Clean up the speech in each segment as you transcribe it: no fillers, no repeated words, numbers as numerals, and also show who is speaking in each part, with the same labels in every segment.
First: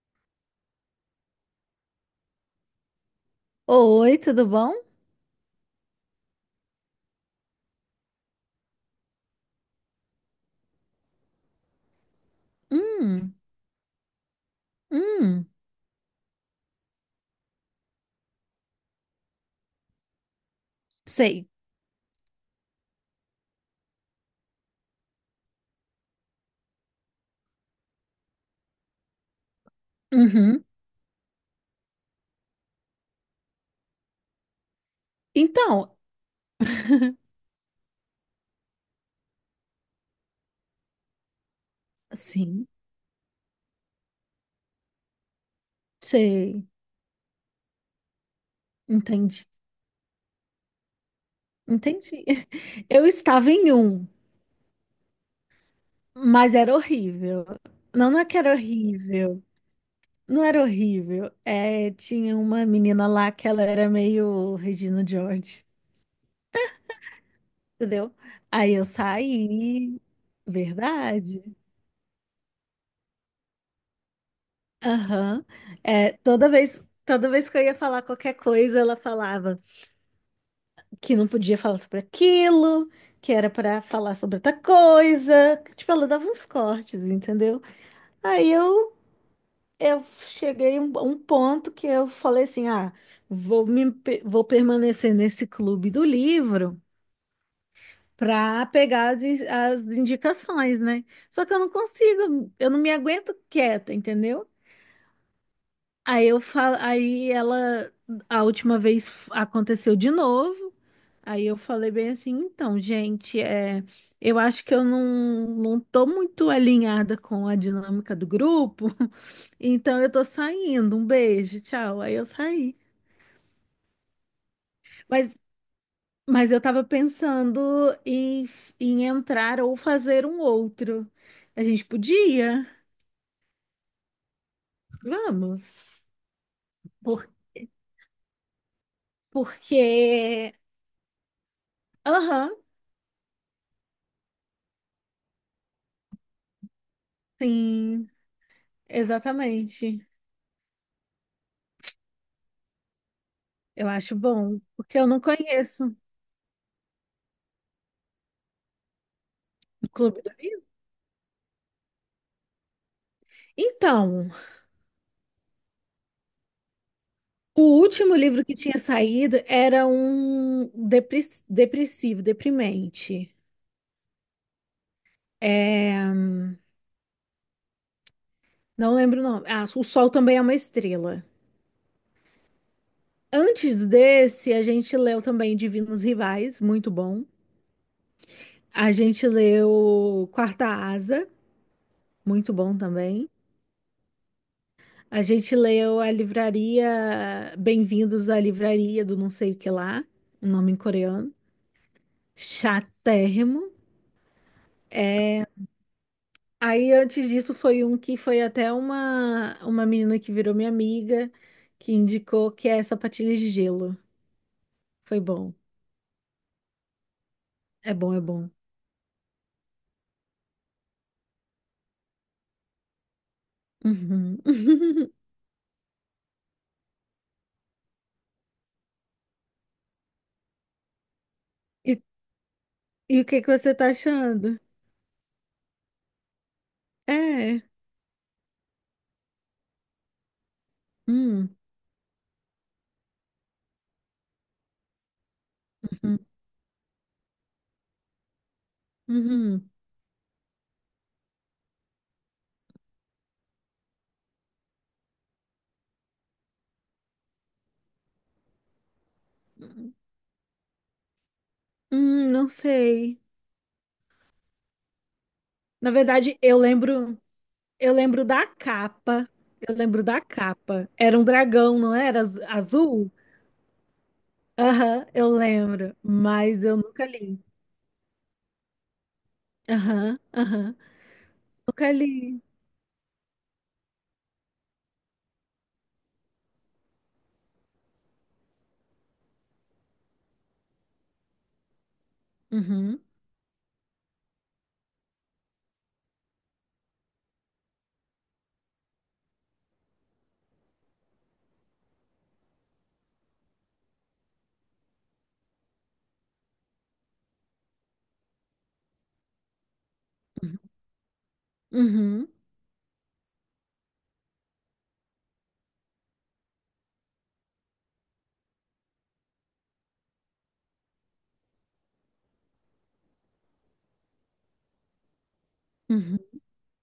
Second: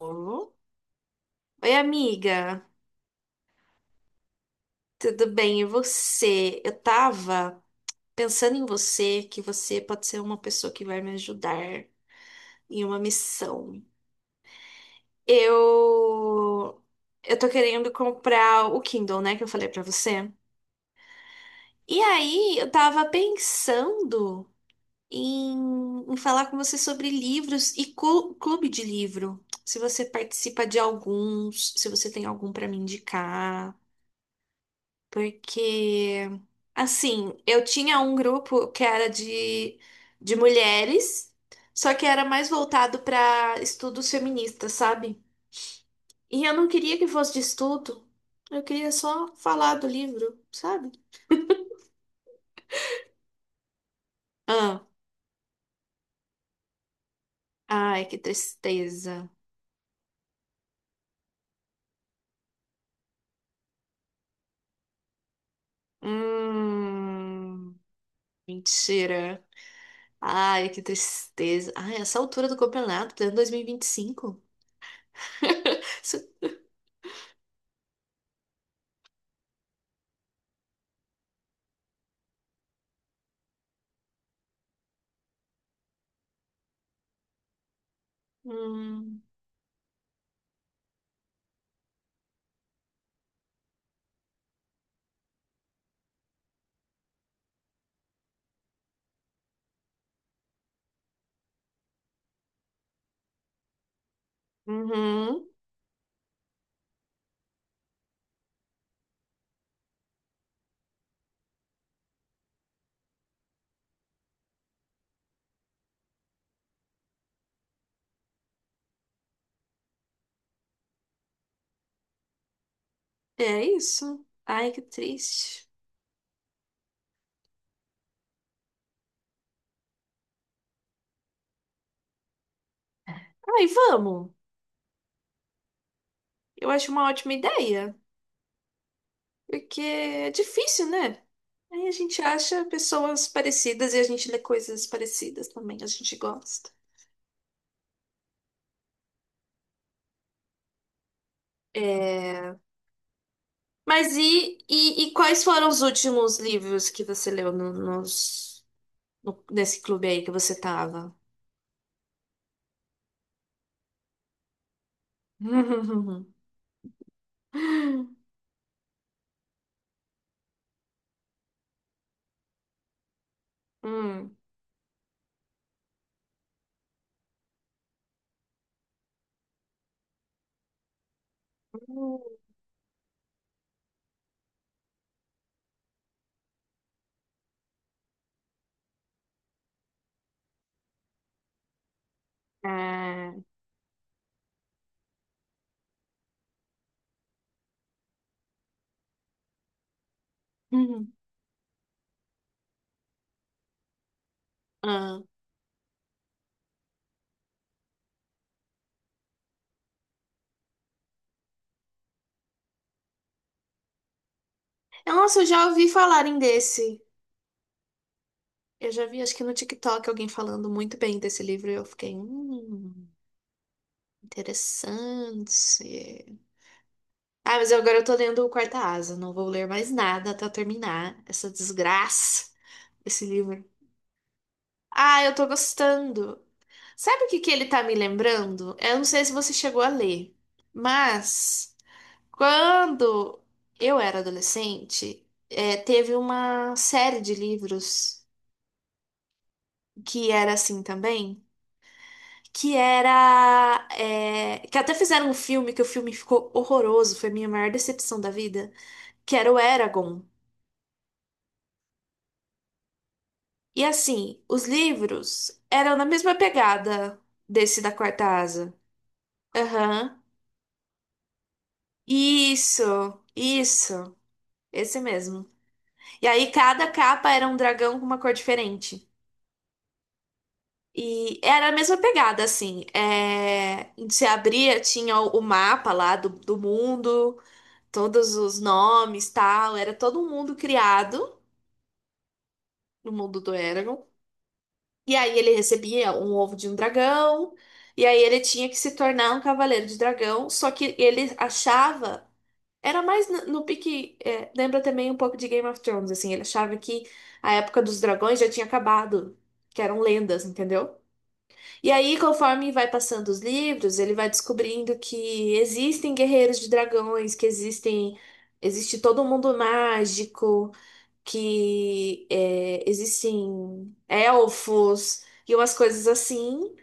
Speaker 1: Alô? Oi, amiga,
Speaker 2: Oi, tudo bom?
Speaker 1: tudo bem? E você? Eu tava pensando em você, que você pode ser uma pessoa que vai me ajudar em uma
Speaker 2: Hum,
Speaker 1: missão.
Speaker 2: hum,
Speaker 1: Eu eu tô querendo comprar o Kindle, né, que eu falei pra você.
Speaker 2: Sei.
Speaker 1: E aí, eu tava pensando em, em falar com você sobre livros e clube de livro. Se você
Speaker 2: Uhum.
Speaker 1: participa de alguns, se você tem algum pra me indicar.
Speaker 2: Então,
Speaker 1: Porque, assim, eu tinha um grupo que era de mulheres, só que era mais
Speaker 2: sim,
Speaker 1: voltado para estudos feministas, sabe? E eu
Speaker 2: sei.
Speaker 1: não queria que fosse de estudo, eu queria só
Speaker 2: Entendi,
Speaker 1: falar do livro, sabe?
Speaker 2: entendi. Eu estava em
Speaker 1: Ah,
Speaker 2: mas era horrível.
Speaker 1: ai,
Speaker 2: Não,
Speaker 1: que
Speaker 2: não é que era
Speaker 1: tristeza.
Speaker 2: horrível. Não era horrível. É, tinha uma menina lá que ela era meio Regina George,
Speaker 1: Hum,
Speaker 2: entendeu? Aí eu
Speaker 1: mentira.
Speaker 2: saí.
Speaker 1: Ai, que
Speaker 2: Verdade.
Speaker 1: tristeza. Ai, essa altura do campeonato, pleno 2025.
Speaker 2: Aham. É,
Speaker 1: Isso.
Speaker 2: toda vez que eu ia falar qualquer coisa, ela falava. Que não podia falar sobre aquilo, que era para falar sobre outra coisa. Tipo, ela dava uns cortes, entendeu? Aí eu,
Speaker 1: Hum,
Speaker 2: eu cheguei a um ponto que eu falei assim: ah, vou permanecer nesse clube do livro. Para pegar as indicações, né? Só que eu não consigo, eu não me aguento quieta, entendeu?
Speaker 1: uhum.
Speaker 2: Aí eu falo, aí ela, a última vez aconteceu de novo. Aí eu falei bem assim, então, gente, eu acho que eu não tô muito alinhada com a dinâmica do grupo, então eu tô saindo, um beijo, tchau. Aí eu saí.
Speaker 1: É isso. Ai, que
Speaker 2: Mas,
Speaker 1: triste.
Speaker 2: mas eu tava pensando em, em entrar ou fazer um outro. A gente podia?
Speaker 1: Ai, vamos.
Speaker 2: Vamos.
Speaker 1: Eu acho uma
Speaker 2: Por,
Speaker 1: ótima ideia, porque é
Speaker 2: porque,
Speaker 1: difícil, né? Aí a gente
Speaker 2: aham,
Speaker 1: acha pessoas parecidas e a gente lê coisas parecidas também, a gente gosta.
Speaker 2: sim, exatamente.
Speaker 1: É...
Speaker 2: Eu acho
Speaker 1: Mas e,
Speaker 2: bom, porque
Speaker 1: e,
Speaker 2: eu
Speaker 1: e
Speaker 2: não
Speaker 1: quais foram os
Speaker 2: conheço
Speaker 1: últimos livros que você leu no, nos, no- nesse
Speaker 2: o
Speaker 1: clube
Speaker 2: Clube
Speaker 1: aí que
Speaker 2: do
Speaker 1: você
Speaker 2: Livro.
Speaker 1: tava?
Speaker 2: Então. O último livro que tinha saído era um depressivo, deprimente.
Speaker 1: Hum.
Speaker 2: É, não lembro o nome. Ah, O Sol Também é uma Estrela. Antes desse, a gente leu também Divinos Rivais, muito bom. A gente leu Quarta Asa, muito bom também.
Speaker 1: Ah.
Speaker 2: A gente leu a livraria Bem-vindos à Livraria do não sei o que lá, um nome em
Speaker 1: Hum, hum.
Speaker 2: coreano. Chatérrimo.
Speaker 1: Ah.
Speaker 2: É, Aí antes disso foi um que foi até uma menina que virou minha amiga, que indicou que é sapatilhas de gelo. Foi
Speaker 1: Nossa, eu
Speaker 2: bom.
Speaker 1: já ouvi falarem desse.
Speaker 2: É bom, é bom.
Speaker 1: Eu já vi, acho que no TikTok, alguém falando muito bem desse livro e eu fiquei,
Speaker 2: Uhum.
Speaker 1: interessante. Ah, mas agora eu tô lendo o Quarta Asa, não vou ler mais nada até eu terminar essa
Speaker 2: E,
Speaker 1: desgraça
Speaker 2: e o
Speaker 1: desse
Speaker 2: que que
Speaker 1: livro.
Speaker 2: você tá achando?
Speaker 1: Ah, eu tô gostando. Sabe o que que
Speaker 2: É.
Speaker 1: ele tá me lembrando? Eu não sei se você chegou a ler,
Speaker 2: Hum.
Speaker 1: mas quando eu era adolescente, teve
Speaker 2: Uhum.
Speaker 1: uma série de livros
Speaker 2: Uhum.
Speaker 1: que era assim também. Que era, é, que até fizeram um filme que o filme ficou horroroso, foi a minha maior decepção da vida, que era o
Speaker 2: Hum,
Speaker 1: Eragon.
Speaker 2: Não sei.
Speaker 1: E assim, os livros
Speaker 2: Na
Speaker 1: eram na mesma
Speaker 2: verdade, eu lembro,
Speaker 1: pegada desse da
Speaker 2: eu
Speaker 1: Quarta
Speaker 2: lembro da
Speaker 1: Asa.
Speaker 2: capa. Eu lembro
Speaker 1: Aham.
Speaker 2: da capa. Era um dragão, não era? Azul?
Speaker 1: Isso, isso, esse
Speaker 2: Aham, eu
Speaker 1: mesmo.
Speaker 2: lembro,
Speaker 1: E aí
Speaker 2: mas eu
Speaker 1: cada
Speaker 2: nunca
Speaker 1: capa
Speaker 2: li.
Speaker 1: era um dragão com uma cor diferente.
Speaker 2: Aham, aham.
Speaker 1: E era a
Speaker 2: Nunca
Speaker 1: mesma
Speaker 2: li.
Speaker 1: pegada, assim. É... Se abria, tinha o mapa lá do mundo. Todos os nomes, tal, era todo um mundo criado
Speaker 2: Uhum,
Speaker 1: no mundo do Eragon. E aí ele recebia um ovo de um dragão, e aí ele tinha que se tornar um cavaleiro de dragão, só que ele achava, era mais no pique, é, lembra também um pouco de Game of Thrones, assim, ele achava que a época dos dragões já tinha acabado. Que eram lendas, entendeu? E aí,
Speaker 2: uhum,
Speaker 1: conforme vai passando os livros, ele vai descobrindo que existem guerreiros de dragões, que existe todo um mundo mágico, que é, existem elfos e umas coisas
Speaker 2: uhum,
Speaker 1: assim.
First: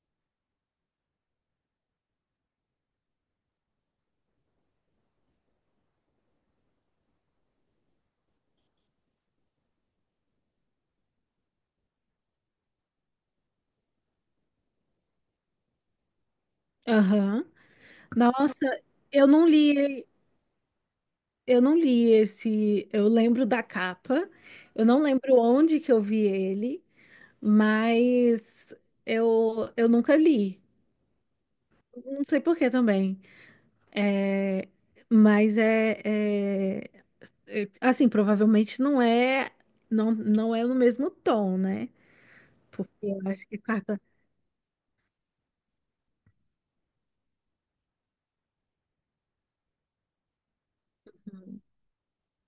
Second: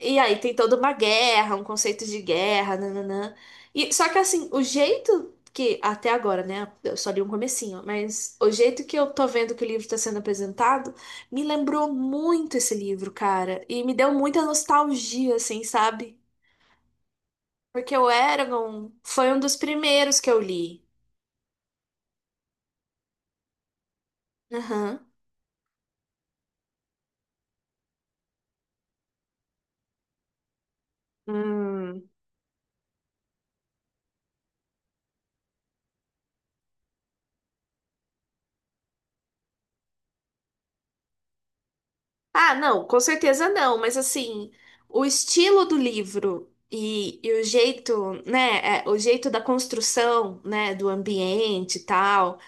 Speaker 1: E aí tem toda uma guerra, um conceito de guerra, nananã. E, só que assim, o jeito que, até agora, né? Eu só li um comecinho, mas o jeito que eu tô vendo que o livro tá sendo apresentado me lembrou muito esse livro, cara. E me deu muita nostalgia, assim, sabe?
Speaker 2: aham.
Speaker 1: Porque o
Speaker 2: Nossa,
Speaker 1: Eragon
Speaker 2: eu
Speaker 1: foi um
Speaker 2: não
Speaker 1: dos
Speaker 2: li,
Speaker 1: primeiros que eu li.
Speaker 2: eu não li esse, eu lembro da capa, eu não
Speaker 1: Aham.
Speaker 2: lembro onde que eu vi ele, mas eu nunca li. Não sei por que também. É, mas assim, provavelmente não é no mesmo tom, né?
Speaker 1: Ah, não,
Speaker 2: Porque
Speaker 1: com
Speaker 2: eu acho
Speaker 1: certeza
Speaker 2: que
Speaker 1: não, mas
Speaker 2: carta.
Speaker 1: assim, o estilo do livro e o jeito, né, é, o jeito da construção, né, do ambiente e tal,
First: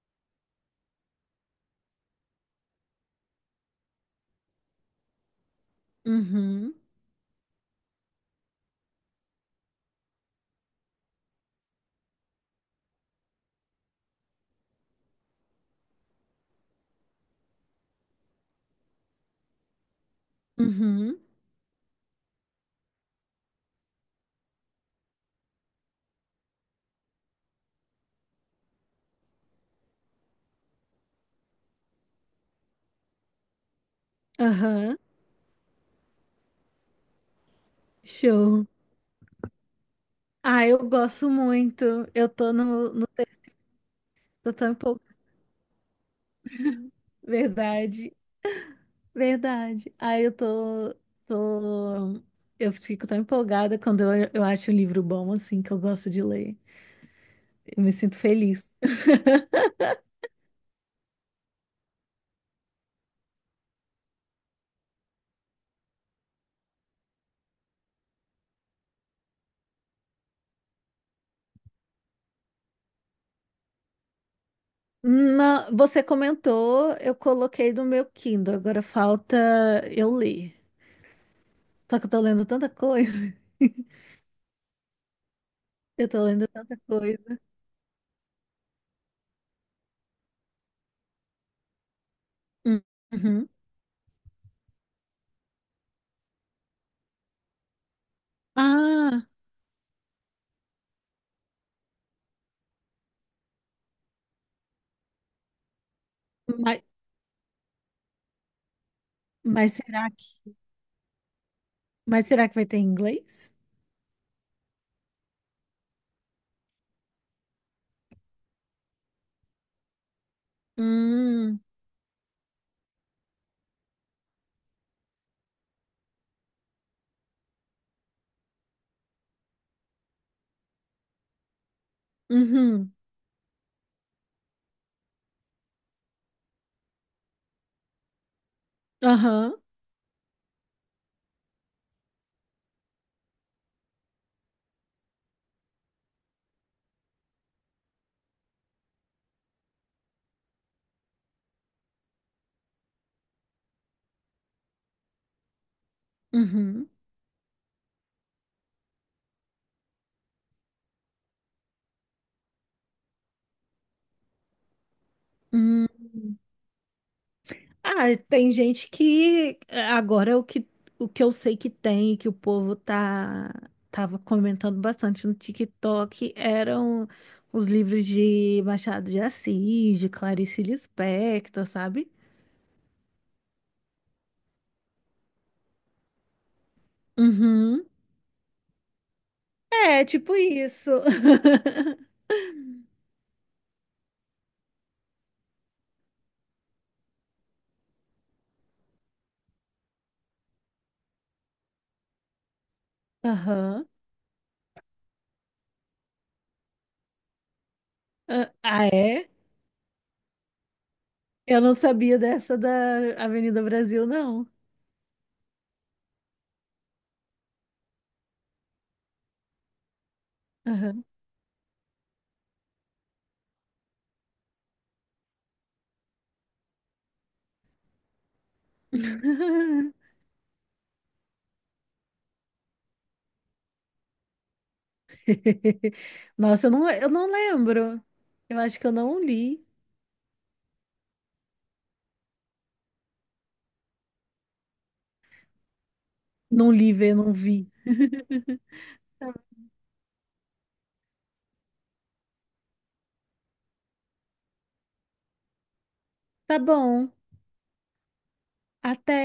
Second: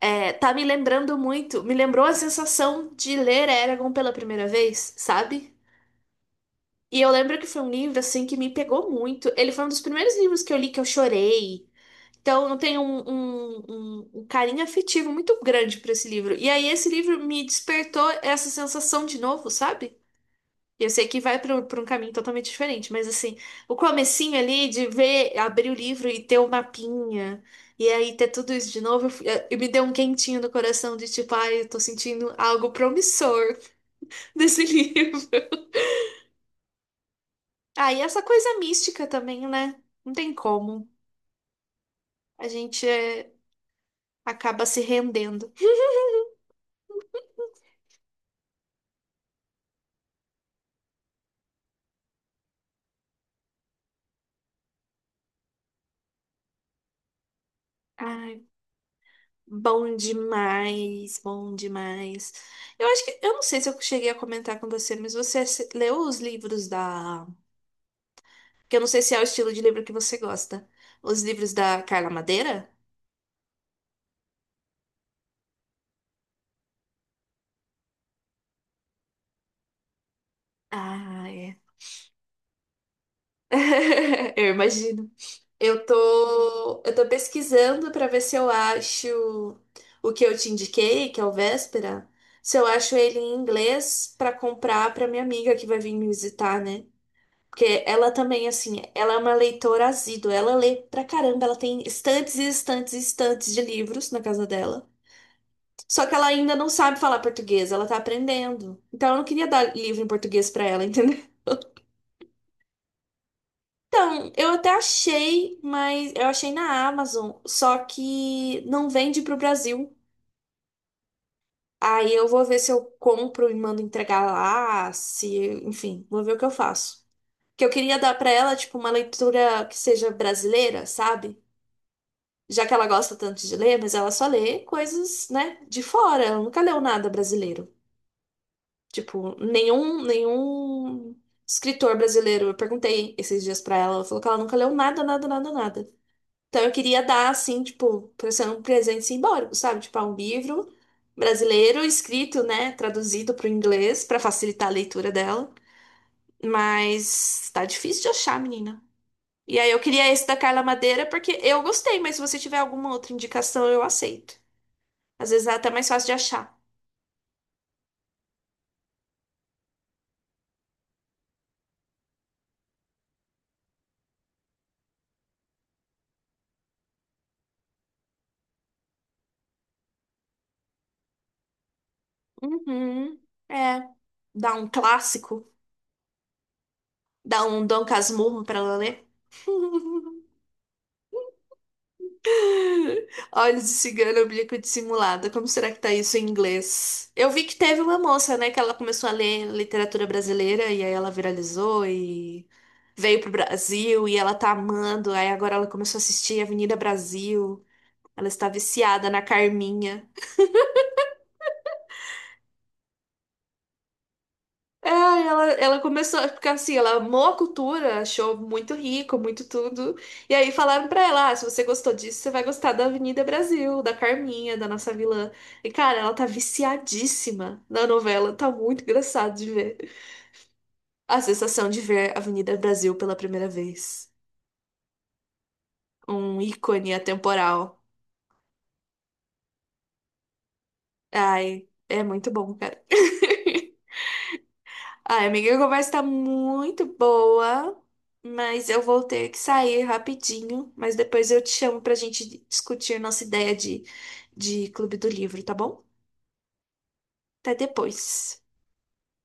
Speaker 1: é, tá me lembrando muito, me lembrou a sensação de ler Eragon pela primeira vez, sabe?
Speaker 2: Uhum,
Speaker 1: E eu lembro que foi um livro, assim, que me pegou muito. Ele foi um dos primeiros livros que eu li que eu chorei. Então, eu tenho um carinho afetivo muito grande por esse livro. E aí, esse livro me despertou essa sensação de novo, sabe? Eu sei
Speaker 2: uhum,
Speaker 1: que vai para um caminho totalmente diferente, mas assim, o comecinho ali de ver, abrir o livro e ter o mapinha, e aí ter tudo isso de novo, eu me deu um quentinho no coração de tipo, ai, eu tô sentindo algo promissor desse
Speaker 2: aham,
Speaker 1: livro. Ah, e essa coisa
Speaker 2: show.
Speaker 1: mística também, né? Não tem
Speaker 2: Ah,
Speaker 1: como.
Speaker 2: eu gosto muito. Eu
Speaker 1: A
Speaker 2: tô
Speaker 1: gente
Speaker 2: no, no Eu
Speaker 1: acaba
Speaker 2: tô um
Speaker 1: se
Speaker 2: pouco.
Speaker 1: rendendo.
Speaker 2: Verdade, verdade. Ah, eu tô. Eu fico tão empolgada quando eu acho um livro bom, assim, que eu gosto de ler. Eu me sinto
Speaker 1: Ai,
Speaker 2: feliz.
Speaker 1: bom demais, bom demais. Eu acho que, eu não sei se eu cheguei a comentar com você, mas você se- leu os livros da… Que eu não sei se é o estilo de livro que você gosta. Os livros da Carla Madeira?
Speaker 2: Você comentou, eu coloquei no meu Kindle, agora falta eu ler.
Speaker 1: Ah, é.
Speaker 2: Só que eu tô lendo tanta coisa.
Speaker 1: Eu imagino.
Speaker 2: Eu tô lendo tanta
Speaker 1: Eu tô
Speaker 2: coisa.
Speaker 1: pesquisando pra ver se eu acho o que eu te indiquei, que é o Véspera, se eu
Speaker 2: Hum,
Speaker 1: acho ele em
Speaker 2: uhum.
Speaker 1: inglês pra comprar pra minha amiga que vai vir me visitar, né? Porque ela também, assim, ela é
Speaker 2: Ah,
Speaker 1: uma leitora assídua, ela lê pra caramba, ela tem estantes e estantes e estantes de livros na casa dela. Só que ela ainda não
Speaker 2: mas,
Speaker 1: sabe falar português, ela tá aprendendo. Então eu não queria
Speaker 2: mas
Speaker 1: dar livro em
Speaker 2: será
Speaker 1: português
Speaker 2: que,
Speaker 1: pra ela, entendeu?
Speaker 2: mas será que vai ter em inglês?
Speaker 1: Então, eu até achei, mas eu achei na Amazon, só que não vende pro Brasil.
Speaker 2: Hum.
Speaker 1: Aí eu vou ver se eu compro e mando entregar lá, se, enfim, vou ver o que eu faço. Que eu queria dar pra ela tipo uma leitura que seja brasileira, sabe? Já que ela
Speaker 2: Uhum.
Speaker 1: gosta tanto de ler, mas ela só lê coisas, né, de fora, ela nunca leu nada brasileiro. Tipo,
Speaker 2: Aham.
Speaker 1: nenhum escritor brasileiro. Eu perguntei esses dias pra ela, ela falou que ela nunca leu nada, nada, nada, nada. Então eu queria dar, assim, tipo, pra ser um presente simbólico, sabe? Tipo, ah, um livro brasileiro escrito, né, traduzido pro inglês pra facilitar a leitura dela.
Speaker 2: Uhum.
Speaker 1: Mas tá difícil de achar, menina. E aí eu queria esse da Carla Madeira porque eu gostei, mas se você tiver alguma outra indicação, eu aceito. Às vezes é até
Speaker 2: Hum.
Speaker 1: mais fácil de achar.
Speaker 2: Ah, tem gente que agora é o que eu sei que tem, que o povo tava comentando bastante no TikTok, eram os livros de Machado de Assis, de Clarice Lispector, sabe?
Speaker 1: Uhum. É, dá um clássico. Dá um Dom
Speaker 2: Uhum.
Speaker 1: Casmurro pra ela, né?
Speaker 2: É, tipo isso.
Speaker 1: Olhos de cigano, oblíqua dissimulada. Como será que tá isso em inglês? Eu vi que teve uma moça, né, que ela começou a ler literatura brasileira e aí ela viralizou e veio pro
Speaker 2: Aham.
Speaker 1: Brasil e ela tá amando. Aí agora ela começou a assistir Avenida Brasil. Ela está
Speaker 2: Ah, ah,
Speaker 1: viciada na
Speaker 2: é?
Speaker 1: Carminha.
Speaker 2: Eu não sabia dessa da Avenida Brasil, não.
Speaker 1: É, ela começou, é porque assim, ela amou a cultura, achou muito rico, muito tudo. E aí falaram pra
Speaker 2: Aham.
Speaker 1: ela, ah, se você gostou disso, você vai gostar da Avenida Brasil, da Carminha, da nossa vilã. E cara, ela tá viciadíssima na novela, tá muito engraçado de ver. A sensação de ver Avenida Brasil pela primeira vez. Um
Speaker 2: Nossa, eu não,
Speaker 1: ícone
Speaker 2: eu não
Speaker 1: atemporal.
Speaker 2: lembro. Eu acho que eu não li.
Speaker 1: Ai, é muito bom, cara. Ai, amiga, a conversa tá
Speaker 2: Não
Speaker 1: muito
Speaker 2: li, não vi.
Speaker 1: boa, mas eu vou ter que sair rapidinho. Mas depois eu te chamo pra gente discutir nossa ideia de Clube do Livro, tá bom?
Speaker 2: Tá bom.
Speaker 1: Até depois.
Speaker 2: Até.